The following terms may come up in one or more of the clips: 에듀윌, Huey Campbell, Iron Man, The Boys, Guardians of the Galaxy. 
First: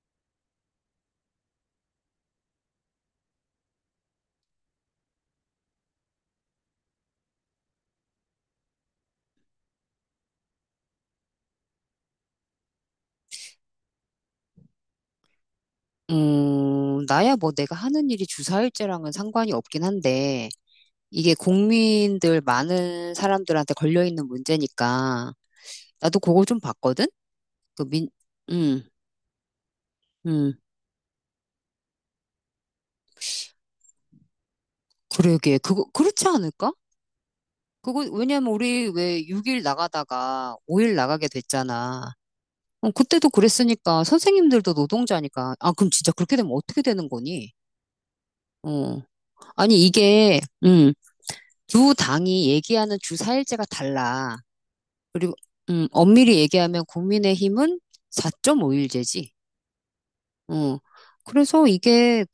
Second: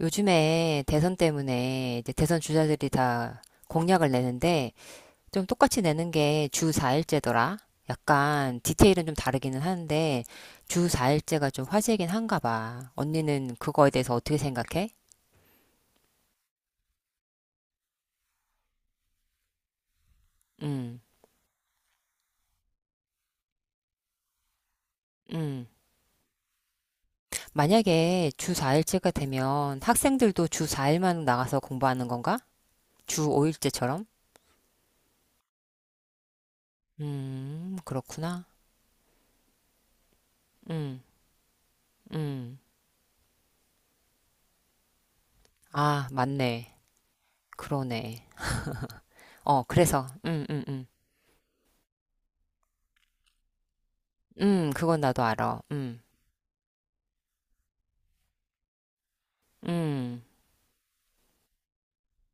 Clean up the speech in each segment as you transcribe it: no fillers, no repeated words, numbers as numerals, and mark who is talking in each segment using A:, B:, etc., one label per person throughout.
A: 요즘에 대선 때문에 이제 대선 주자들이 다 공약을 내는데 좀 똑같이 내는 게 주 4일제더라. 약간 디테일은 좀 다르기는 하는데 주 4일제가 좀 화제이긴 한가 봐. 언니는 그거에 대해서 어떻게 생각해?
B: 나야 뭐 내가 하는 일이 주사일제랑은 상관이 없긴 한데,
A: 음.
B: 이게 국민들 많은 사람들한테 걸려있는 문제니까,
A: 음.
B: 나도 그거 좀 봤거든? 그 민,
A: 만약에 주
B: 음,
A: 4일제가 되면 학생들도
B: 음,
A: 주 4일만 나가서 공부하는 건가? 주 5일제처럼?
B: 그러게. 그거, 그렇지 않을까? 그거,
A: 그렇구나.
B: 왜냐면 우리 왜 6일 나가다가 5일
A: 음,
B: 나가게 됐잖아.
A: 음.
B: 어, 그때도 그랬으니까, 선생님들도 노동자니까, 아, 그럼
A: 아,
B: 진짜 그렇게 되면
A: 맞네.
B: 어떻게 되는 거니?
A: 그러네.
B: 어,
A: 어,
B: 아니,
A: 그래서,
B: 이게, 두 당이 얘기하는 주사일제가 달라.
A: 그건 나도
B: 그리고
A: 알아.
B: 엄밀히 얘기하면 국민의힘은 4.5일제지.
A: 음,
B: 어. 그래서 이게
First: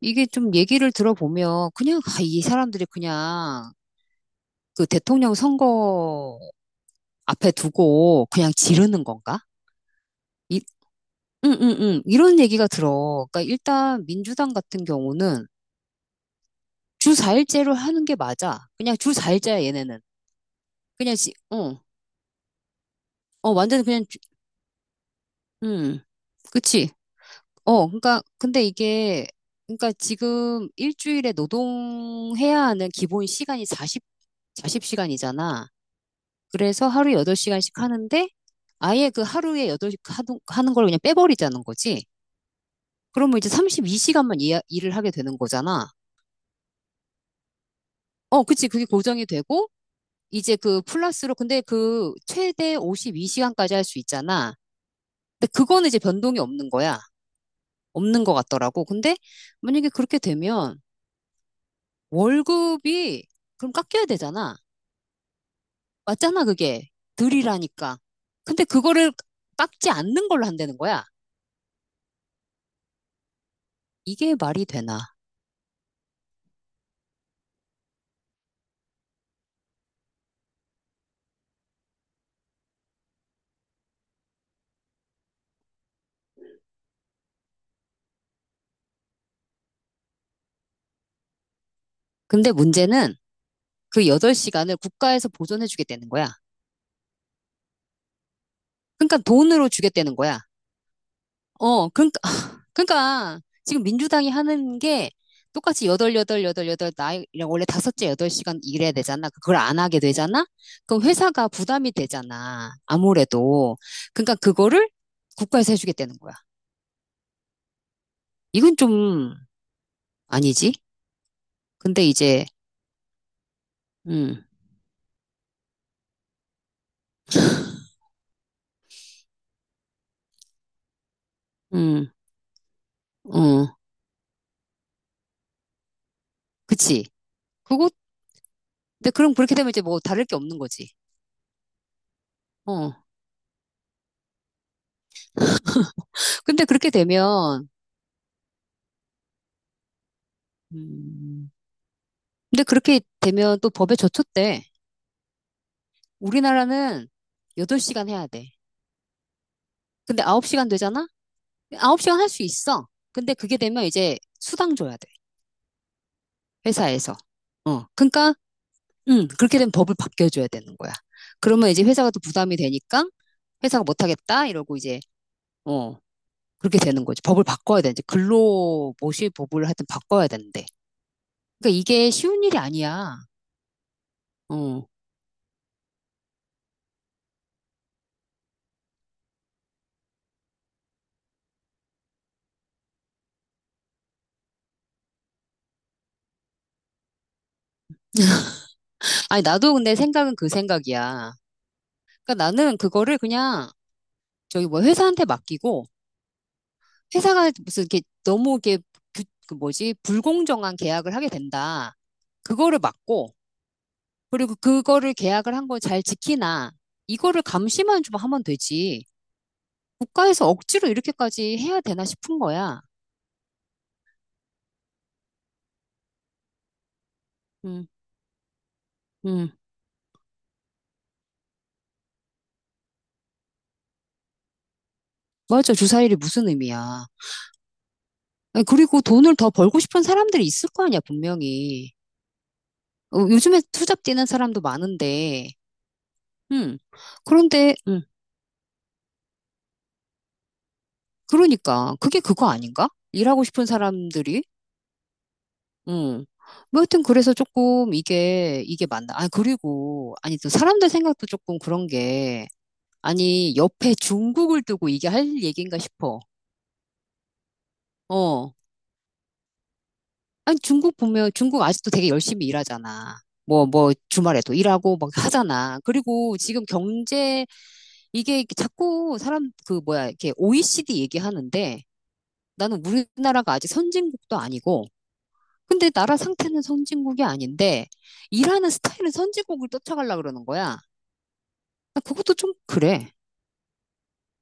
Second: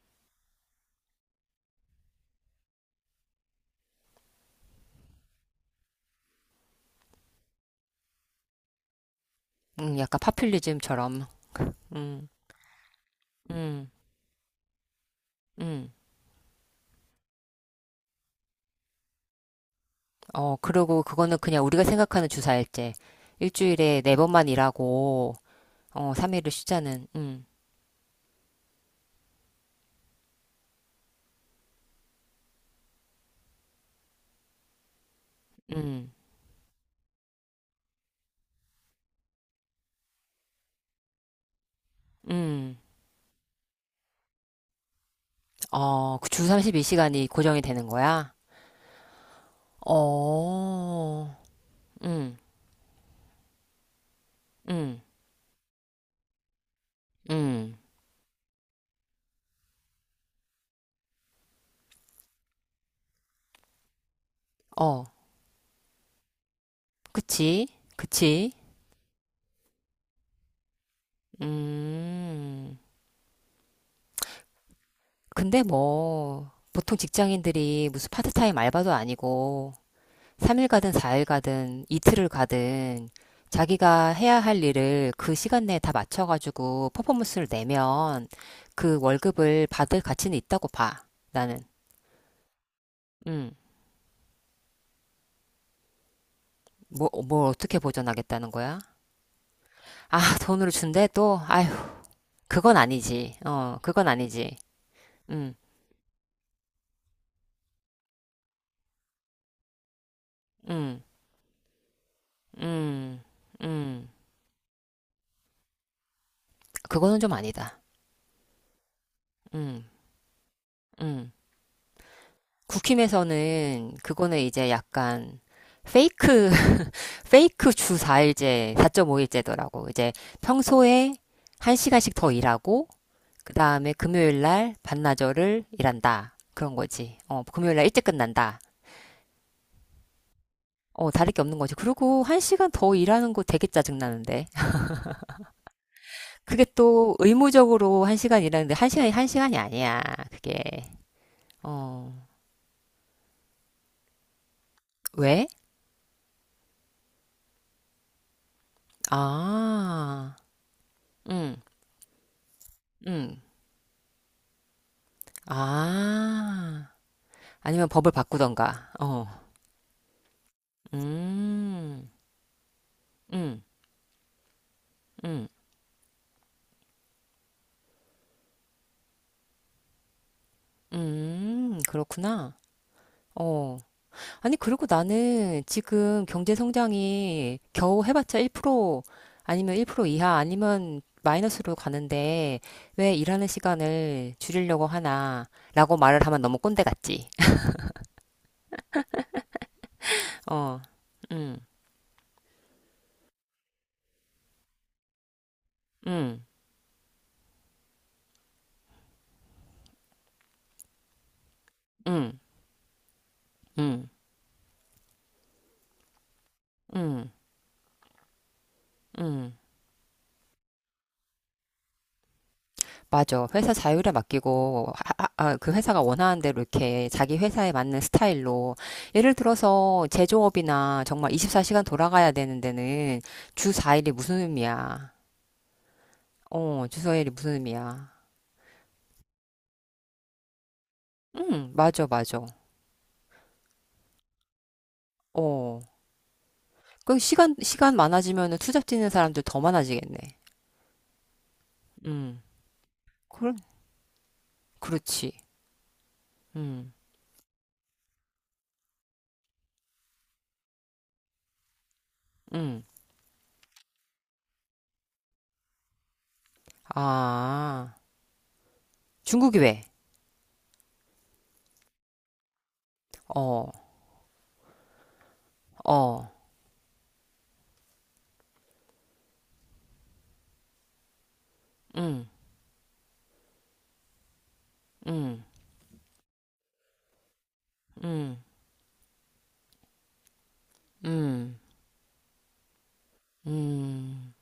B: 이게 좀 얘기를 들어보면 그냥 아, 이 사람들이 그냥 그 대통령 선거 앞에 두고 그냥 지르는 건가?
A: 약간
B: 이,
A: 파퓰리즘처럼.
B: 응, 응, 응.
A: 음,
B: 이런 얘기가 들어. 그러니까
A: 음,
B: 일단 민주당 같은 경우는
A: 음.
B: 주 4일제로 하는 게 맞아. 그냥 주 4일제야 얘네는.
A: 어, 그리고
B: 그냥 지,
A: 그거는 그냥
B: 어,
A: 우리가 생각하는 주사일제.
B: 완전
A: 일주일에
B: 그냥
A: 네 번만 일하고,
B: 음,
A: 어, 3일을
B: 그치.
A: 쉬자는,
B: 어, 그러니까 근데 이게 그러니까 지금 일주일에 노동해야 하는 기본 시간이 40 사십 시간이잖아.
A: 음,
B: 그래서 하루에 8시간씩 하는데 아예 그 하루에 8시간 하는 걸 그냥 빼버리자는 거지.
A: 음.
B: 그러면 이제 32시간만 일을 하게 되는 거잖아.
A: 어, 그주 32시간이 고정이 되는 거야?
B: 어, 그치. 그게 고정이 되고 이제 그
A: 어,
B: 플러스로 근데 그
A: 음,
B: 최대 52시간까지 할 수 있잖아.
A: 음,
B: 근데 그거는 이제 변동이 없는 거야.
A: 음.
B: 없는 것 같더라고. 근데 만약에 그렇게 되면 월급이 그럼 깎여야 되잖아.
A: 어,
B: 맞잖아, 그게.
A: 그치,
B: 들이라니까.
A: 그치.
B: 근데 그거를 깎지 않는 걸로 한다는 거야.
A: 음.
B: 이게 말이 되나.
A: 근데 뭐, 보통 직장인들이 무슨 파트타임 알바도 아니고, 3일 가든 4일 가든 이틀을 가든, 자기가 해야 할 일을 그 시간 내에 다 맞춰가지고 퍼포먼스를 내면 그 월급을 받을 가치는 있다고 봐, 나는.
B: 근데 문제는
A: 음,
B: 그 8시간을 국가에서 보존해주겠다는 거야.
A: 뭘 어떻게 보전하겠다는 거야?
B: 그러니까 돈으로 주겠다는
A: 아,
B: 거야.
A: 돈으로 준대? 또? 아휴,
B: 어, 그러니까,
A: 그건 아니지.
B: 그러니까
A: 어,
B: 지금
A: 그건
B: 민주당이
A: 아니지.
B: 하는 게
A: 음,
B: 똑같이 8, 8, 8, 8, 나이, 원래 다섯째 8시간 일해야 되잖아. 그걸 안 하게 되잖아? 그럼
A: 음,
B: 회사가 부담이 되잖아.
A: 음,
B: 아무래도.
A: 음.
B: 그러니까 그거를 국가에서 해주겠다는 거야.
A: 그거는 좀 아니다.
B: 이건 좀
A: 음,
B: 아니지.
A: 음.
B: 근데 이제,
A: 국힘에서는 그거는
B: 음,
A: 이제 약간 페이크, 페이크 주 4일제, 4.5일제더라고. 이제 평소에
B: 음,
A: 1시간씩 더 일하고, 그
B: 어,
A: 다음에 금요일 날 반나절을 일한다. 그런
B: 그치.
A: 거지. 어, 금요일 날
B: 그거,
A: 일찍 끝난다.
B: 근데 그럼 그렇게 되면 이제 뭐 다를 게 없는 거지.
A: 어, 다를 게 없는 거지. 그리고 1시간
B: 어.
A: 더 일하는 거 되게 짜증나는데.
B: 근데
A: 그게
B: 그렇게
A: 또
B: 되면,
A: 의무적으로 1시간 일하는데 1시간이 아니야. 그게.
B: 음,
A: 어,
B: 근데 그렇게 되면 또 법에 저촉돼.
A: 왜?
B: 우리나라는 8시간 해야 돼. 근데
A: 아,
B: 9시간 되잖아?
A: 응,
B: 9시간 할 수 있어. 근데
A: 응.
B: 그게 되면 이제 수당 줘야 돼.
A: 아.
B: 회사에서. 어.
A: 아니면 법을
B: 그러니까,
A: 바꾸던가. 어.
B: 그렇게 되면 법을 바뀌어줘야 되는 거야. 그러면 이제
A: 음.
B: 회사가 또 부담이 되니까
A: 음.
B: 회사가 못하겠다 이러고 이제,
A: 음.
B: 어. 그렇게 되는 거지. 법을 바꿔야 되는데 근로 모시 법을 하여튼 바꿔야 되는데. 그러니까
A: 음.
B: 이게 쉬운
A: 그렇구나.
B: 일이 아니야.
A: 어. 아니 그리고
B: 어.
A: 나는 지금 경제 성장이 겨우 해봤자 1% 아니면 1% 이하 아니면 마이너스로 가는데 왜 일하는 시간을 줄이려고 하나라고 말을 하면 너무 꼰대 같지.
B: 아니 나도 근데 생각은 그
A: 어.
B: 생각이야.
A: 음.
B: 그러니까 나는 그거를 그냥 저기 뭐 회사한테 맡기고
A: 음.
B: 회사가 무슨 이렇게 너무 이렇게 그 뭐지 불공정한 계약을 하게 된다.
A: 음.
B: 그거를 막고
A: 음.
B: 그리고 그거를 계약을 한 거 잘 지키나
A: 음.
B: 이거를 감시만 좀 하면 되지.
A: 음.
B: 국가에서 억지로 이렇게까지 해야 되나 싶은 거야.
A: 맞아. 회사 자율에 맡기고, 아, 그 회사가 원하는 대로 이렇게 자기 회사에
B: 음,
A: 맞는 스타일로. 예를
B: 음.
A: 들어서 제조업이나 정말 24시간 돌아가야 되는 데는 주 4일이 무슨 의미야.
B: 맞아. 주사일이 무슨
A: 어, 주
B: 의미야.
A: 4일이 무슨 의미야.
B: 그리고 돈을 더 벌고 싶은 사람들이 있을 거 아니야,
A: 응,
B: 분명히.
A: 맞아.
B: 어, 요즘에 투잡 뛰는 사람도 많은데,
A: 어.
B: 음.
A: 그 시간,
B: 그런데,
A: 시간 많아지면은 투잡 뛰는 사람들 더 많아지겠네.
B: 그러니까, 그게
A: 음.
B: 그거 아닌가? 일하고
A: 그,
B: 싶은 사람들이,
A: 그렇지.
B: 음. 뭐
A: 음,
B: 하여튼 그래서 조금 이게 맞나. 아, 그리고, 아니, 또 사람들 생각도 조금 그런 게,
A: 음.
B: 아니, 옆에 중국을 두고 이게 할 얘기인가 싶어.
A: 아,
B: 어.
A: 중국이 왜?
B: 아니, 중국 보면, 중국 아직도 되게 열심히 일하잖아.
A: 어,
B: 주말에도 일하고 막 하잖아.
A: 어,
B: 그리고 지금 경제 이게 자꾸 사람 그 뭐야 이렇게 OECD 얘기하는데 나는 우리나라가 아직 선진국도 아니고
A: 음,
B: 근데 나라 상태는 선진국이 아닌데
A: 음,
B: 일하는 스타일은 선진국을 쫓아가려 그러는 거야.
A: 음,
B: 나 그것도 좀 그래.
A: 음.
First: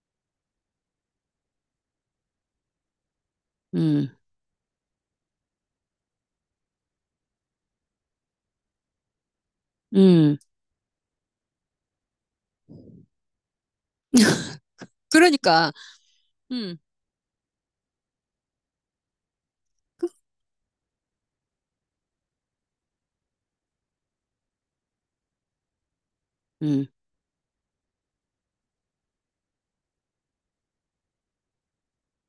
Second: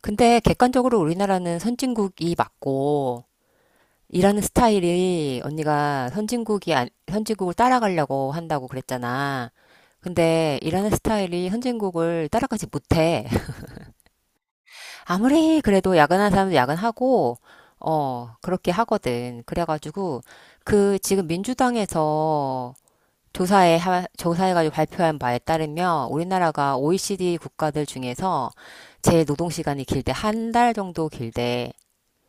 A: 근데 객관적으로 우리나라는 선진국이 맞고,
B: 음,
A: 일하는 스타일이 언니가 선진국이, 안- 선진국을 따라가려고 한다고 그랬잖아.
B: 음.
A: 근데 일하는 스타일이 선진국을 따라가지 못해. 아무리
B: 그러니까
A: 그래도 야근하는 사람도
B: 음,
A: 야근하고, 어, 그렇게 하거든. 그래가지고, 그 지금 민주당에서 조사해가지고 발표한 바에 따르면 우리나라가
B: 음,
A: OECD 국가들 중에서 제 노동시간이 길대, 한 달 정도 길대.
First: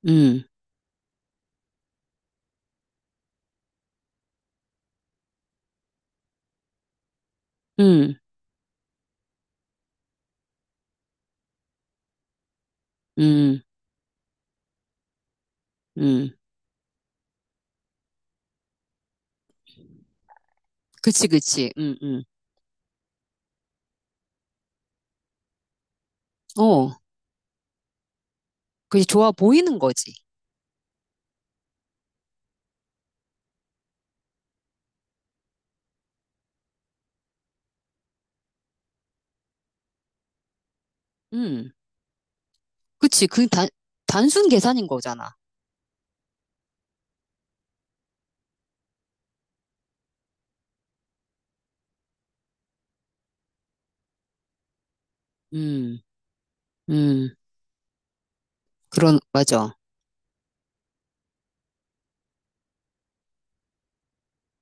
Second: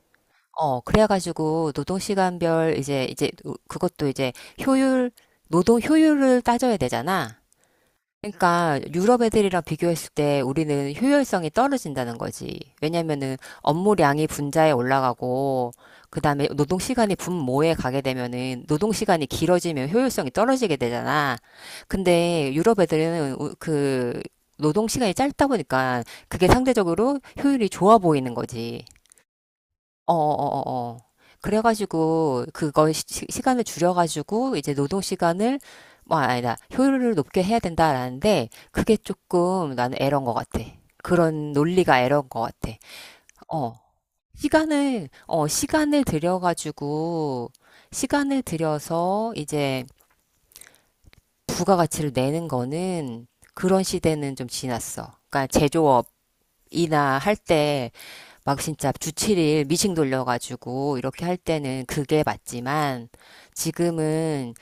B: 음,
A: 어, 그래가지고 노동시간별 그것도 이제 효율 노동 효율을 따져야 되잖아.
B: 음,
A: 그러니까 유럽 애들이랑 비교했을 때 우리는 효율성이 떨어진다는 거지. 왜냐면은
B: 음,
A: 업무량이 분자에 올라가고
B: 음.
A: 그다음에 노동 시간이 분모에 가게 되면은 노동 시간이 길어지면 효율성이 떨어지게
B: 그치,
A: 되잖아.
B: 그치.
A: 근데 유럽 애들은 그 노동 시간이 짧다 보니까 그게
B: 어,
A: 상대적으로 효율이 좋아 보이는 거지.
B: 그게 좋아 보이는 거지.
A: 어어어어. 그래 가지고 그거 시간을 줄여 가지고 이제 노동 시간을 뭐 아니다. 효율을 높게 해야 된다라는데 그게 조금 나는 에러인 것 같아. 그런
B: 음,
A: 논리가 에러인 것 같아.
B: 그치. 그
A: 어.
B: 단순 계산인
A: 시간을
B: 거잖아.
A: 어 시간을 들여 가지고 시간을 들여서 이제 부가가치를 내는 거는 그런 시대는 좀 지났어. 그러니까
B: 음,
A: 제조업이나
B: 음.
A: 할때 막 진짜 주
B: 그런
A: 7일
B: 맞아.
A: 미싱 돌려가지고 이렇게 할 때는 그게 맞지만 지금은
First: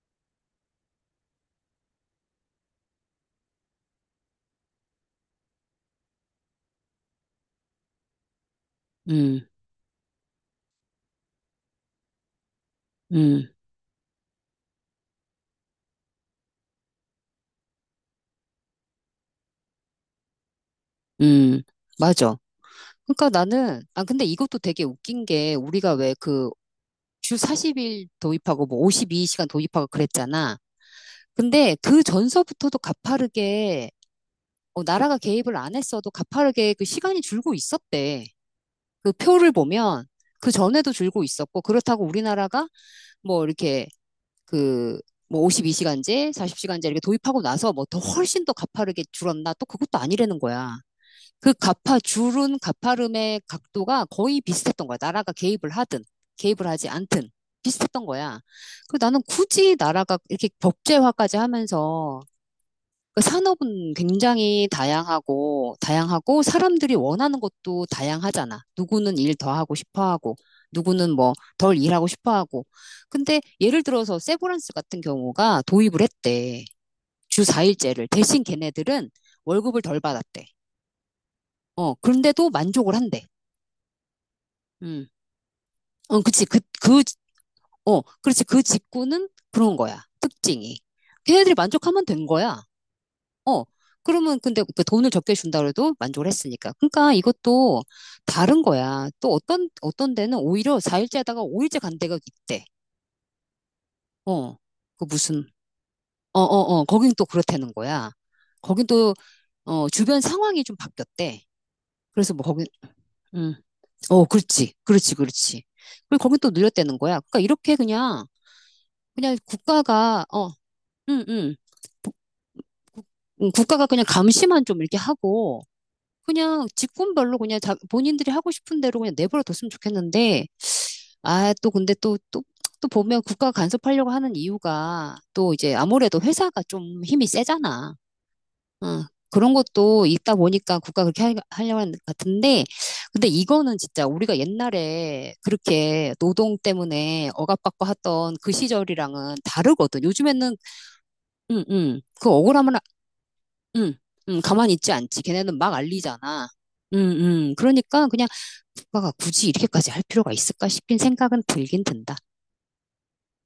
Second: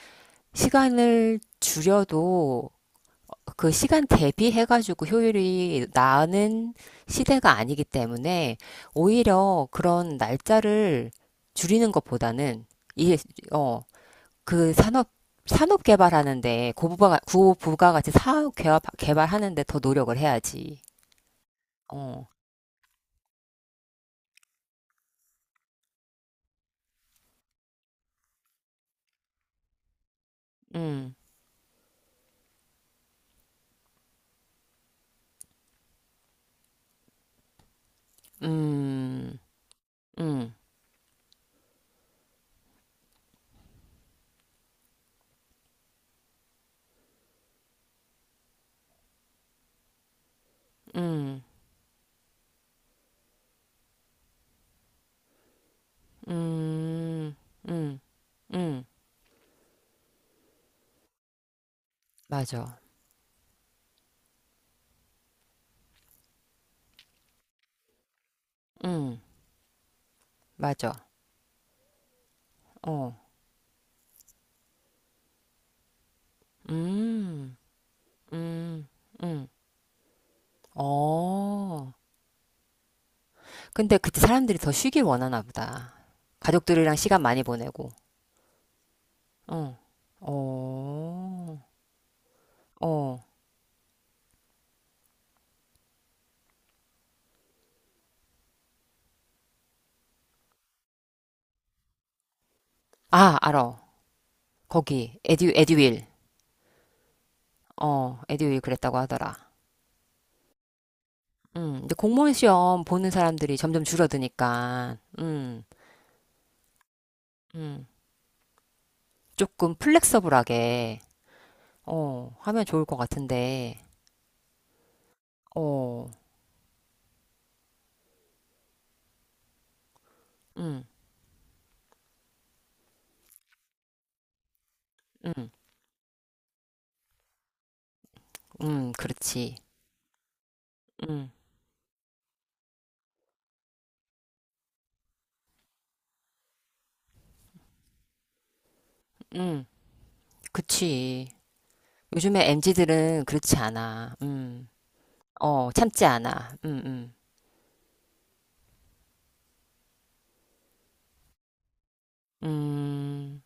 A: 시간을 줄여도 그 시간 대비해가지고 효율이 나는 시대가 아니기 때문에
B: 음,
A: 오히려 그런 날짜를 줄이는 것보다는 이,
B: 음.
A: 어, 그 산업, 산업 개발하는데 고부가 같이 사업 개발하는데 더 노력을 해야지.
B: 음,
A: 어,
B: 맞아. 그러니까 나는, 아, 근데 이것도 되게 웃긴 게, 우리가 왜 그 주 40일 도입하고 뭐 52시간 도입하고 그랬잖아.
A: 음,
B: 근데 그 전서부터도 가파르게, 어, 나라가 개입을 안 했어도 가파르게 그 시간이 줄고 있었대. 그
A: 음,
B: 표를 보면, 그
A: 음,
B: 전에도 줄고 있었고, 그렇다고 우리나라가 뭐 이렇게 그, 뭐 52시간제, 40시간제 이렇게 도입하고 나서 뭐 더 훨씬 더 가파르게 줄었나? 또 그것도 아니라는 거야.
A: 음.
B: 그 줄은 가파름의 각도가 거의 비슷했던 거야. 나라가 개입을 하든, 개입을 하지 않든,
A: 음. 음.
B: 비슷했던 거야.
A: 음.
B: 그 나는 굳이 나라가 이렇게 법제화까지 하면서,
A: 맞아.
B: 그 산업은 굉장히 다양하고, 다양하고, 사람들이 원하는 것도 다양하잖아. 누구는
A: 음.
B: 일 더 하고 싶어 하고,
A: 맞아.
B: 누구는 뭐 덜 일하고 싶어 하고.
A: 어.
B: 근데 예를 들어서 세브란스 같은 경우가 도입을 했대. 주
A: 음.
B: 4일제를. 대신
A: 음.
B: 걔네들은
A: 음.
B: 월급을 덜 받았대.
A: 어.
B: 어, 그런데도 만족을 한대.
A: 근데 그때 사람들이 더 쉬길
B: 음.
A: 원하나 보다.
B: 어, 그치.
A: 가족들이랑 시간 많이 보내고.
B: 어, 그렇지. 그 직구는 그런
A: 어.
B: 거야. 특징이. 걔네들이
A: 어.
B: 만족하면 된 거야.
A: 어.
B: 어. 그러면 근데 그 돈을 적게 준다 그래도 만족을 했으니까. 그러니까 이것도 다른 거야. 또 어떤 데는 오히려 4일째 하다가 5일째 간 데가 있대.
A: 아, 알아.
B: 어. 그
A: 거기
B: 무슨,
A: 에듀윌.
B: 어, 어, 어. 거긴 또 그렇다는 거야.
A: 어, 에듀윌
B: 거긴
A: 그랬다고
B: 또,
A: 하더라.
B: 어, 주변 상황이 좀 바뀌었대.
A: 음. 근데 공무원
B: 그래서 뭐 거긴,
A: 시험 보는
B: 음.
A: 사람들이 점점
B: 어, 그렇지.
A: 줄어드니까.
B: 그렇지. 그렇지.
A: 음.
B: 그리고 거긴 또 늘렸다는 거야. 그러니까 이렇게
A: 음.
B: 그냥
A: 조금
B: 국가가, 어,
A: 플렉서블하게
B: 응, 응. 부-
A: 어, 하면 좋을 것
B: 응,
A: 같은데.
B: 국가가 그냥 감시만 좀 이렇게 하고,
A: 어,
B: 그냥 직군별로 그냥 자, 본인들이 하고 싶은 대로 그냥 내버려 뒀으면 좋겠는데,
A: 응,
B: 아, 또 근데 또 보면 국가가 간섭하려고 하는 이유가
A: 응,
B: 또 이제 아무래도 회사가 좀 힘이 세잖아.
A: 응,
B: 어, 그런
A: 그렇지.
B: 것도 있다 보니까 국가가 그렇게
A: 응,
B: 하려고 하는 것 같은데, 근데 이거는 진짜 우리가 옛날에 그렇게 노동 때문에 억압받고 했던 그 시절이랑은
A: 응,
B: 다르거든. 요즘에는,
A: 그치.
B: 응, 응. 그
A: 요즘에 m
B: 억울함을
A: 지들은 그렇지
B: 응,
A: 않아.
B: 응, 가만히 있지 않지. 걔네는
A: 어,
B: 막
A: 참지
B: 알리잖아.
A: 않아.
B: 응, 응. 그러니까 그냥 국가가 굳이 이렇게까지 할 필요가 있을까 싶긴 생각은 들긴 든다.
A: 음.